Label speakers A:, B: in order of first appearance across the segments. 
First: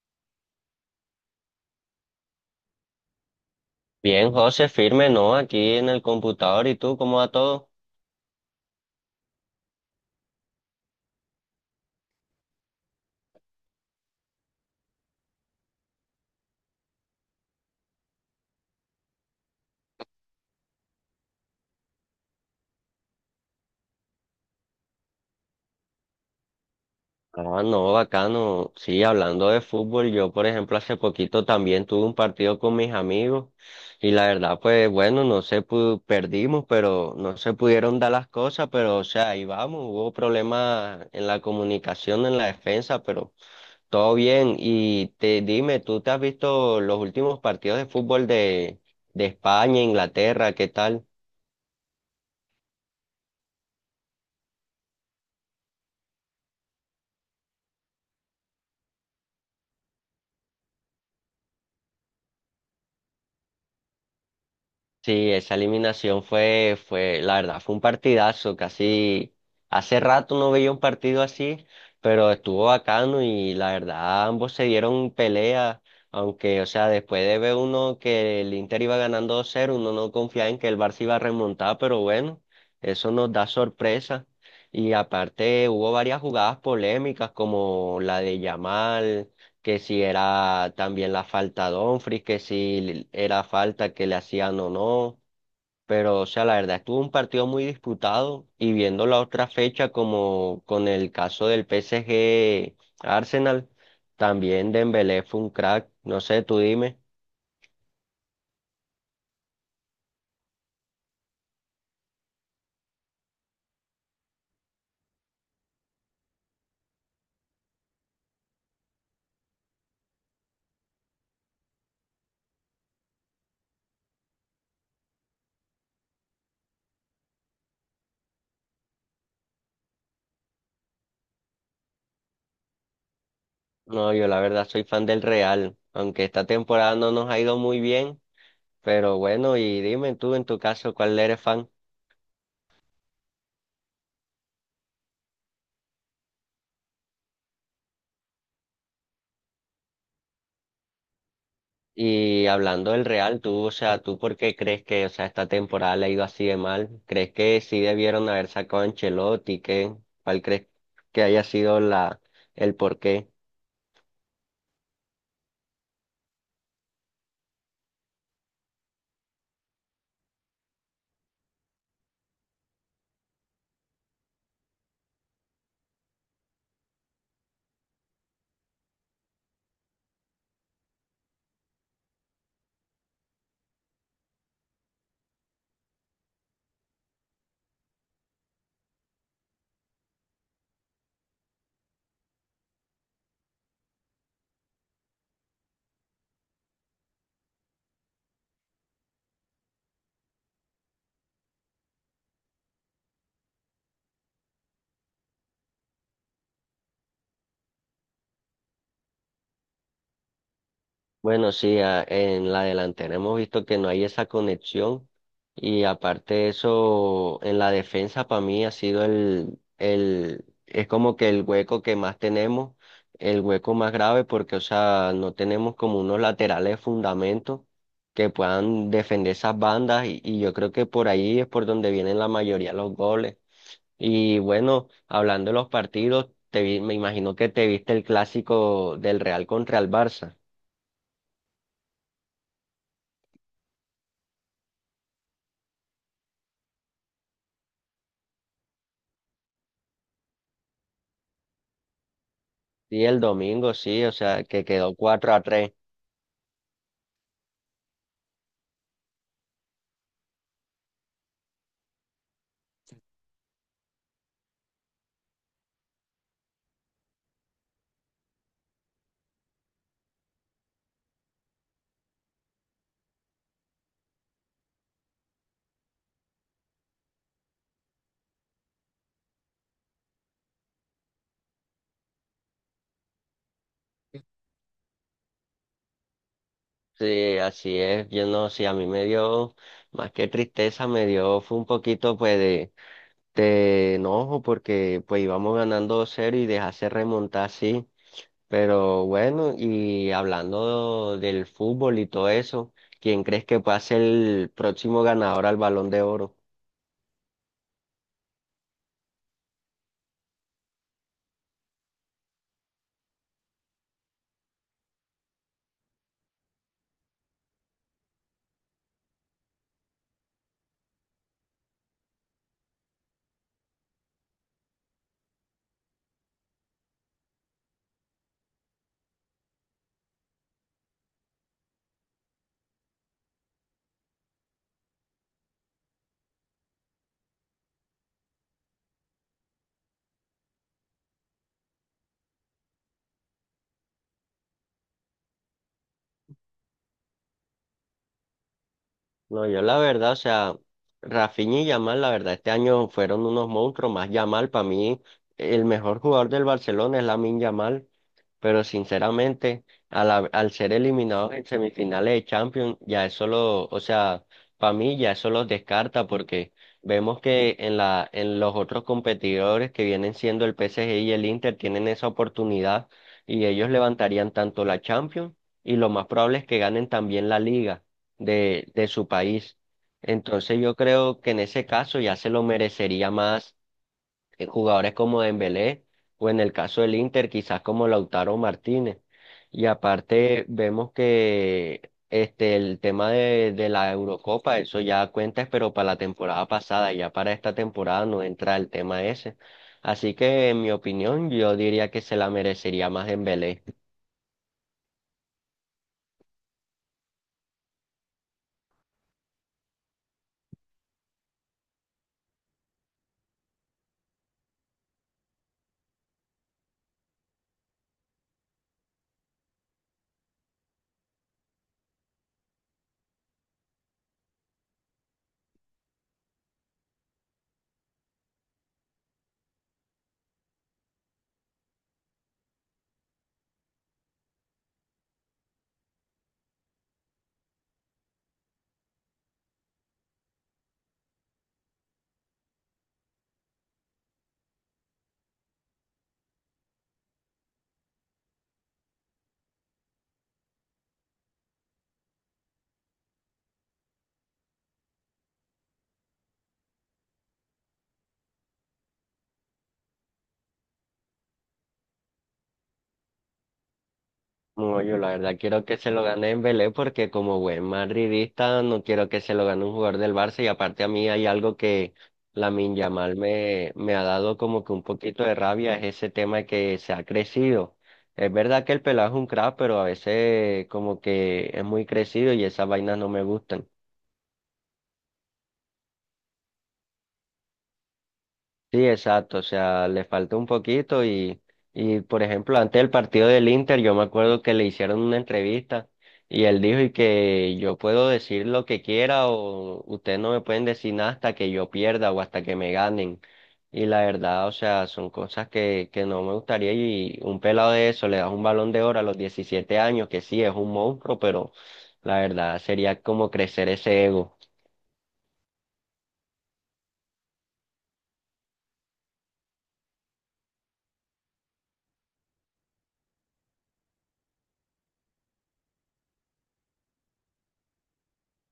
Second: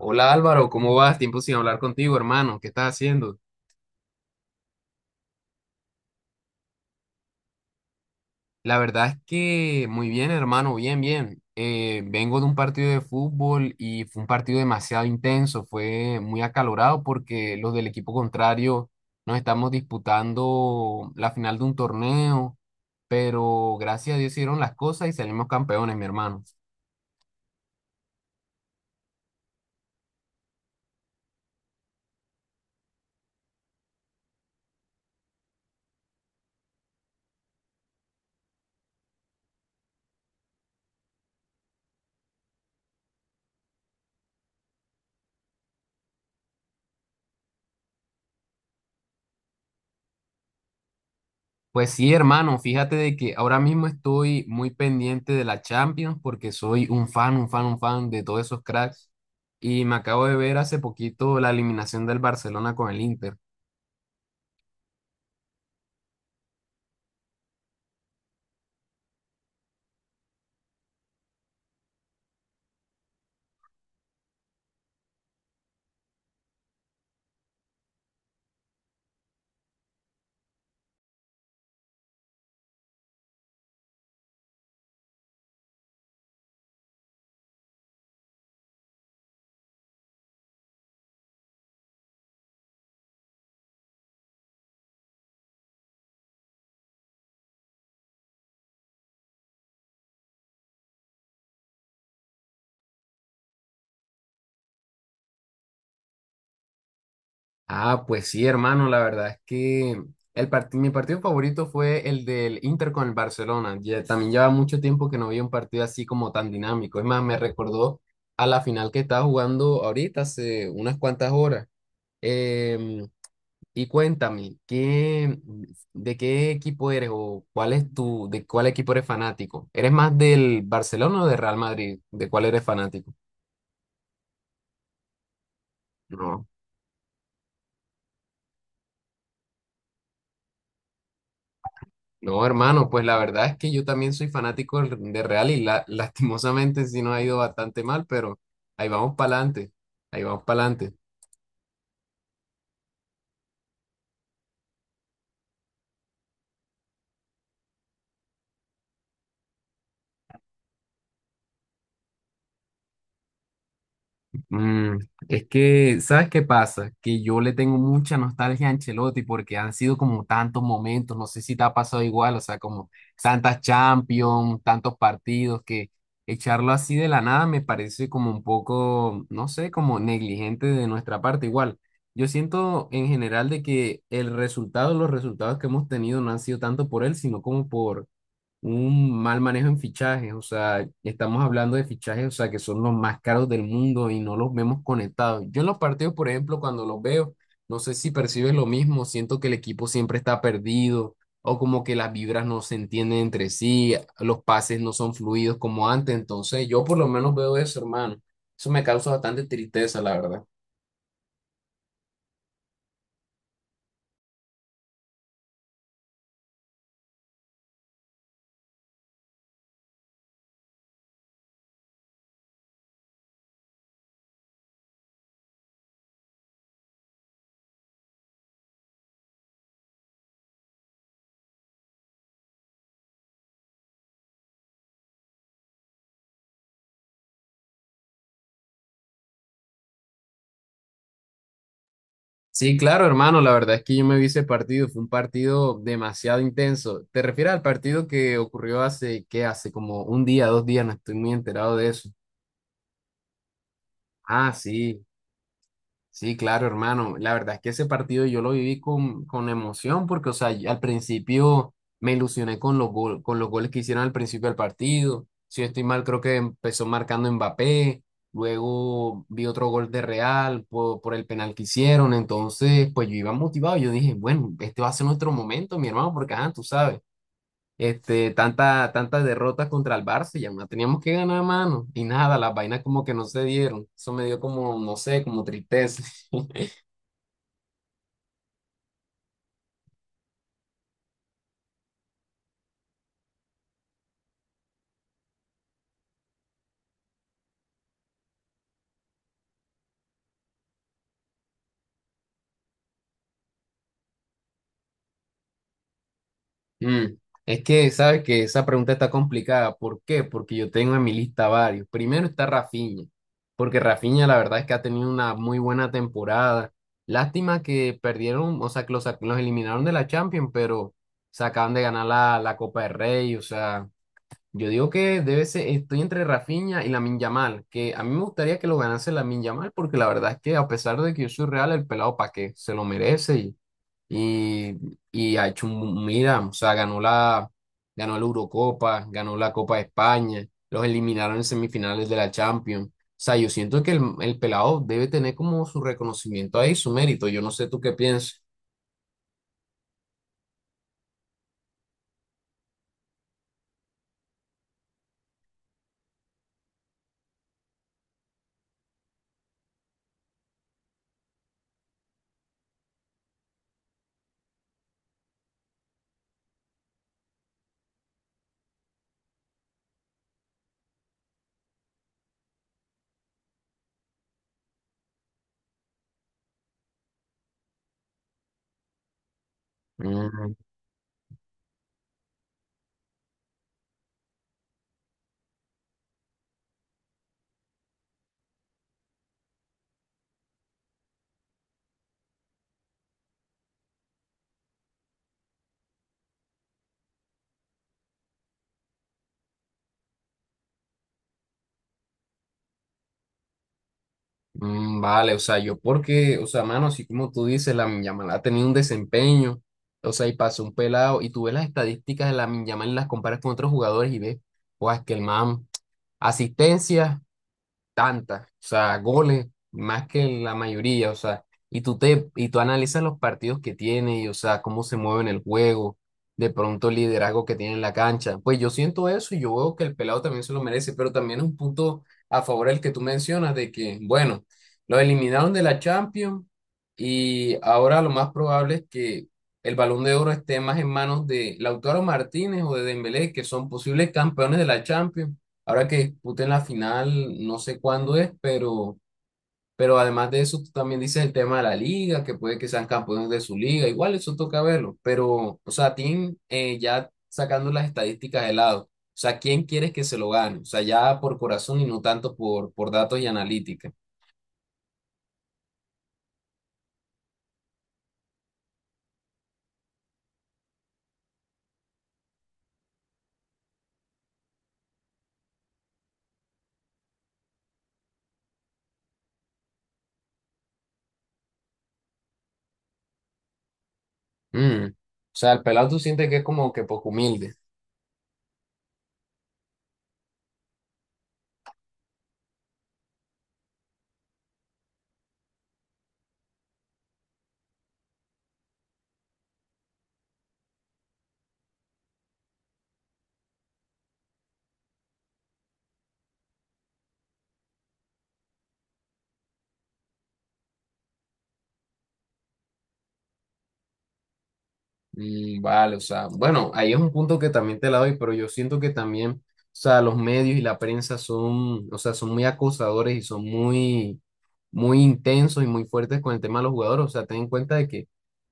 A: Hola Álvaro, ¿cómo vas? Tiempo sin hablar contigo, hermano. ¿Qué estás haciendo?
B: Bien, José, firme, ¿no? Aquí en el computador, ¿y tú cómo va todo?
A: La verdad es que muy bien, hermano, bien, bien. Vengo de un partido de fútbol y fue un partido demasiado intenso, fue muy acalorado porque los del equipo contrario nos estamos disputando la final de un torneo, pero gracias a Dios hicieron las cosas y salimos campeones, mi hermano.
B: Ah, no, bacano. Sí, hablando de fútbol, yo, por ejemplo, hace poquito también tuve un partido con mis amigos y la verdad, pues bueno, no se pu- perdimos, pero no se pudieron dar las cosas, pero o sea, ahí vamos, hubo problemas en la comunicación, en la defensa, pero todo bien. Y te dime, ¿tú te has visto los últimos partidos de fútbol de, España, Inglaterra, qué tal?
A: Pues sí, hermano, fíjate de que ahora mismo estoy muy pendiente de la Champions porque soy un fan de todos esos cracks. Y me acabo de ver hace poquito la eliminación del Barcelona con el Inter.
B: Sí, esa eliminación fue, la verdad, fue un partidazo, casi hace rato no veía un partido así, pero estuvo bacano y la verdad ambos se dieron pelea, aunque, o sea, después de ver uno que el Inter iba ganando 2 cero uno no confiaba en que el Barça iba a remontar, pero bueno, eso nos da sorpresa. Y aparte hubo varias jugadas polémicas como la de Yamal que si era también la falta de Dumfries, que si era falta que le hacían o no. Pero, o sea, la verdad, estuvo un partido muy disputado y viendo la otra fecha como con el caso del PSG Arsenal, también Dembélé fue un crack, no sé, tú dime.
A: Ah, pues sí, hermano, la verdad es que mi partido favorito fue el del Inter con el Barcelona. Ya, también lleva mucho tiempo que no había un partido así como tan dinámico. Es más, me recordó a la final que estaba jugando ahorita hace unas cuantas horas. Em, Y cuéntame, ¿de qué equipo eres o cuál es tu, de cuál equipo eres fanático? ¿Eres más del Barcelona o del Real Madrid? ¿De cuál eres fanático?
B: No, yo la verdad soy fan del Real, aunque
A: No.
B: esta temporada no nos ha ido muy bien, pero bueno, y dime tú en tu caso, ¿cuál eres fan?
A: No, hermano, pues la verdad es que yo también soy fanático de Real y la- lastimosamente sí nos ha ido bastante mal, pero ahí vamos para adelante, ahí vamos para adelante.
B: Y hablando del Real, tú, o sea, ¿tú por qué crees que, o sea, esta temporada le ha ido así de mal? ¿Crees que sí debieron haber sacado a Ancelotti? ¿Qué? ¿Cuál crees que haya sido la, el porqué?
A: Mm, es que, ¿sabes qué pasa? Que yo le tengo mucha nostalgia a Ancelotti porque han sido como tantos momentos, no sé si te ha pasado igual, o sea, como tantas Champions, tantos partidos, que echarlo así de la nada me parece como un poco, no sé, como negligente de nuestra parte. Igual, yo siento en general de que los resultados que hemos tenido no han sido tanto por él, sino como por un mal manejo en fichajes, o sea, estamos hablando de fichajes, o sea, que son los más caros del mundo y no los vemos conectados. Yo en los partidos, por ejemplo, cuando los veo, no sé si percibes lo mismo, siento que el equipo siempre está perdido o como que las vibras no se entienden entre sí, los pases no son fluidos como antes, entonces yo por lo menos veo eso, hermano. Eso me causa bastante tristeza, la verdad.
B: Bueno, sí, en la delantera hemos visto que no hay esa conexión y aparte de eso, en la defensa para mí ha sido es como que el hueco que más tenemos, el hueco más grave porque, o sea, no tenemos como unos laterales de fundamento que puedan defender esas bandas y, yo creo que por ahí es por donde vienen la mayoría de los goles. Y bueno, hablando de los partidos, me imagino que te viste el clásico del Real contra el Barça.
A: Sí, claro, hermano, la verdad es que yo me vi ese partido, fue un partido demasiado intenso. ¿Te refieres al partido que ocurrió hace, qué, hace como un día, dos días? No estoy muy enterado de eso.
B: Sí, el domingo, sí, o sea,
A: Ah,
B: que quedó
A: sí.
B: 4-3.
A: Sí, claro, hermano. La verdad es que ese partido yo lo viví con emoción porque, o sea, yo al principio me ilusioné con con los goles que hicieron al principio del partido. Si yo estoy mal, creo que empezó marcando Mbappé, luego vi otro gol de Real por el penal que hicieron. Entonces, pues yo iba motivado. Yo dije, bueno, este va a ser nuestro momento, mi hermano, porque, ajá, tú sabes, este, tantas derrotas contra el Barça, ya no teníamos que ganar, mano. Y nada, las vainas como que no se dieron. Eso me dio como, no sé, como tristeza.
B: Sí, así es. Yo no, sí, a mí me dio, más que tristeza, fue un poquito, pues, de, enojo, porque, pues, íbamos ganando 2-0 y dejarse remontar, sí. Pero bueno, y hablando del fútbol y todo eso, ¿quién crees que pueda ser el próximo ganador al Balón de Oro?
A: Mm, Es que sabes que esa pregunta está complicada. ¿Por qué? Porque yo tengo en mi lista varios. Primero está Rafinha, porque Rafinha la verdad es que ha tenido una muy buena temporada. Lástima que perdieron, o sea, que los eliminaron de la Champions, pero se acaban de ganar la Copa del Rey. O sea, yo digo que debe ser, estoy entre Rafinha y Lamine Yamal, que a mí me gustaría que lo ganase Lamine Yamal, porque la verdad es que a pesar de que yo soy real, el pelado pa' qué, se lo merece y, y ha hecho, un- mira, o sea, ganó la Eurocopa, ganó la Copa de España, los eliminaron en semifinales de la Champions. O sea, yo siento que el pelado debe tener como su reconocimiento ahí, su mérito. Yo no sé tú qué piensas.
B: No, yo la verdad, o sea, Rafinha y Yamal, la verdad, este año fueron unos monstruos, más Yamal; para mí el mejor jugador del Barcelona es Lamine Yamal, pero sinceramente, al ser eliminados en semifinales de Champions, ya eso lo, o sea, para mí ya eso los descarta, porque vemos que en la, en los otros competidores que vienen siendo el PSG y el Inter tienen esa oportunidad, y ellos levantarían tanto la Champions y lo más probable es que ganen también la Liga de, su país.
A: Mm,
B: Entonces yo creo que en ese caso ya se lo merecería más jugadores como Dembélé, o en el caso del Inter quizás como Lautaro Martínez. Y aparte vemos que el tema de, la Eurocopa, eso ya cuenta, pero para la temporada pasada; ya para esta temporada no entra el tema ese. Así que en mi opinión yo diría que se la merecería más Dembélé.
A: vale, o sea, yo porque, o sea, mano, así como tú dices, la Yamal ha tenido un desempeño, o sea, y pasó un pelado, y tú ves las estadísticas de la Yamal y las comparas con otros jugadores y ves, pues, que el man, asistencias tantas, o sea, goles más que la mayoría, o sea, y tú analizas los partidos que tiene y o sea, cómo se mueve en el juego, de pronto el liderazgo que tiene en la cancha. Pues yo siento eso y yo veo que el pelado también se lo merece, pero también es un punto a favor el que tú mencionas de que, bueno, lo eliminaron de la Champions y ahora lo más probable es que el Balón de Oro esté más en manos de Lautaro Martínez o de Dembélé, que son posibles campeones de la Champions. Ahora que disputen la final, no sé cuándo es, pero además de eso, tú también dices el tema de la liga, que puede que sean campeones de su liga, igual eso toca verlo, pero, o sea, Tim, ya sacando las estadísticas de lado, o sea, ¿quién quieres que se lo gane? O sea, ya por corazón y no tanto por datos y analítica.
B: No, yo la verdad quiero que se lo gane Dembélé porque como buen madridista no quiero que se lo gane un jugador del Barça, y aparte a mí hay algo que Lamine Yamal me ha dado como que un poquito de rabia, es ese tema de que se ha crecido. Es verdad que el pelado es un crack, pero a veces como que es muy crecido y esas vainas no me gustan.
A: O sea, el pelado tú sientes que es como que poco humilde.
B: Sí, exacto, o sea, le falta un poquito y, por ejemplo, antes del partido del Inter, yo me acuerdo que le hicieron una entrevista y él dijo y que yo puedo decir lo que quiera o ustedes no me pueden decir nada hasta que yo pierda o hasta que me ganen. Y la verdad, o sea, son cosas que no me gustaría, y un pelado de eso le das un balón de oro a los 17 años, que sí, es un monstruo, pero la verdad sería como crecer ese ego.
A: Vale, o sea, bueno, ahí es un punto que también te la doy, pero yo siento que también, o sea, los medios y la prensa son, o sea, son muy acosadores y son muy, muy intensos y muy fuertes con el tema de los jugadores. O sea, ten en cuenta de que,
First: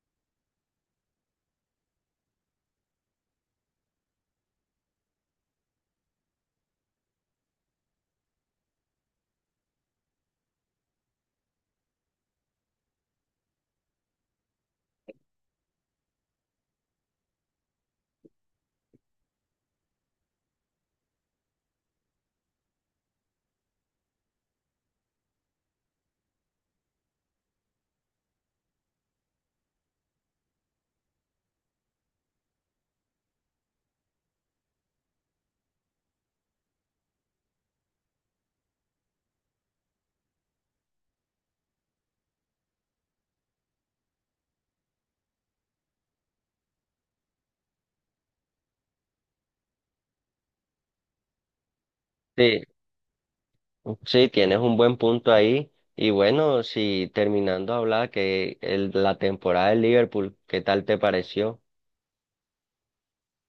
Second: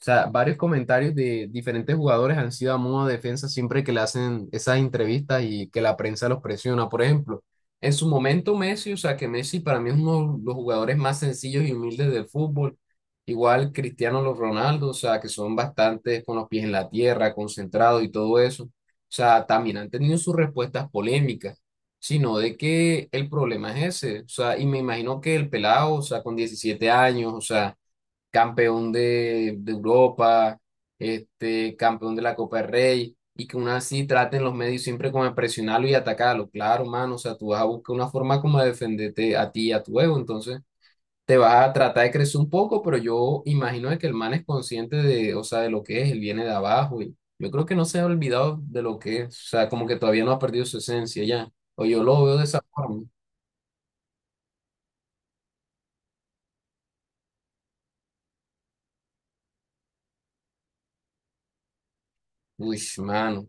A: o sea, varios comentarios de diferentes jugadores han sido a modo de defensa siempre que le hacen esas entrevistas y que la prensa los presiona. Por ejemplo, en su momento Messi, o sea, que Messi para mí es uno de los jugadores más sencillos y humildes del fútbol. Igual Cristiano los Ronaldo, o sea, que son bastantes con los pies en la tierra, concentrados y todo eso. O sea, también han tenido sus respuestas polémicas, sino de que el problema es ese. O sea, y me imagino que el pelado, o sea, con 17 años, o sea, campeón de Europa, este, campeón de la Copa del Rey, y que aún así traten los medios siempre como de presionarlo y atacarlo. Claro, mano, o sea, tú vas a buscar una forma como de defenderte a ti y a tu ego, entonces te vas a tratar de crecer un poco, pero yo imagino de que el man es consciente de, o sea, de lo que es, él viene de abajo y yo creo que no se ha olvidado de lo que es, o sea, como que todavía no ha perdido su esencia ya, o yo lo veo de esa
B: Sí,
A: forma.
B: sí, tienes un buen punto ahí. Y bueno, si terminando de hablar que el, la temporada del Liverpool, ¿qué tal te pareció?
A: Uy, mano,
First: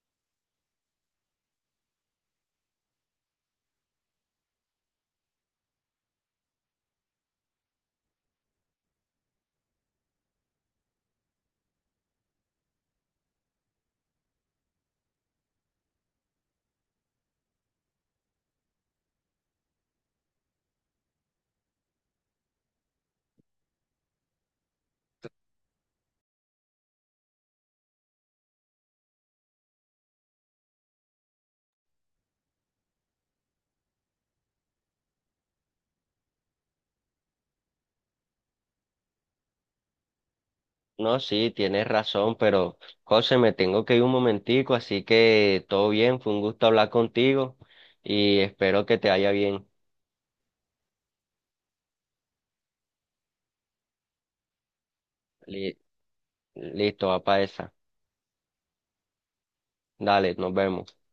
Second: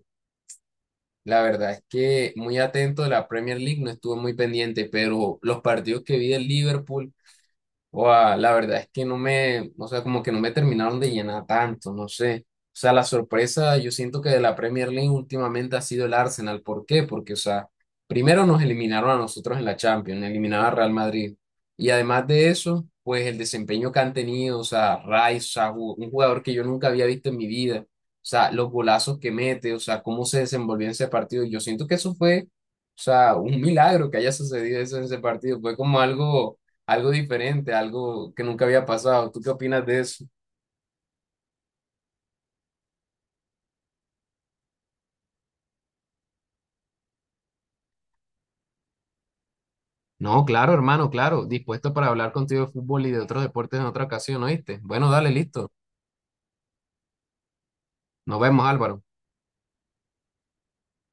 A: la verdad es que muy atento de la Premier League, no estuve muy pendiente, pero los partidos que vi del Liverpool. Guau, la verdad es que no me, o sea, como que no me terminaron de llenar tanto, no sé. O sea, la sorpresa, yo siento que de la Premier League últimamente ha sido el Arsenal. ¿Por qué? Porque, o sea, primero nos eliminaron a nosotros en la Champions, eliminaron a Real Madrid. Y además de eso, pues el desempeño que han tenido, o sea, Rice, o sea, un jugador que yo nunca había visto en mi vida. O sea, los golazos que mete, o sea, cómo se desenvolvió en ese partido. Yo siento que eso fue, o sea, un milagro que haya sucedido eso en ese partido. Fue como algo, algo diferente, algo que nunca había pasado. ¿Tú qué opinas de eso?
B: No, sí, tienes razón, pero José, me tengo que ir un momentico, así que todo bien, fue un gusto hablar contigo y espero que te vaya bien.
A: No, claro, hermano, claro. Dispuesto para hablar contigo de fútbol y de otros deportes en otra ocasión, ¿oíste? Bueno, dale, listo.
B: Li- Listo, va para esa.
A: Nos vemos, Álvaro.
B: Dale, nos vemos.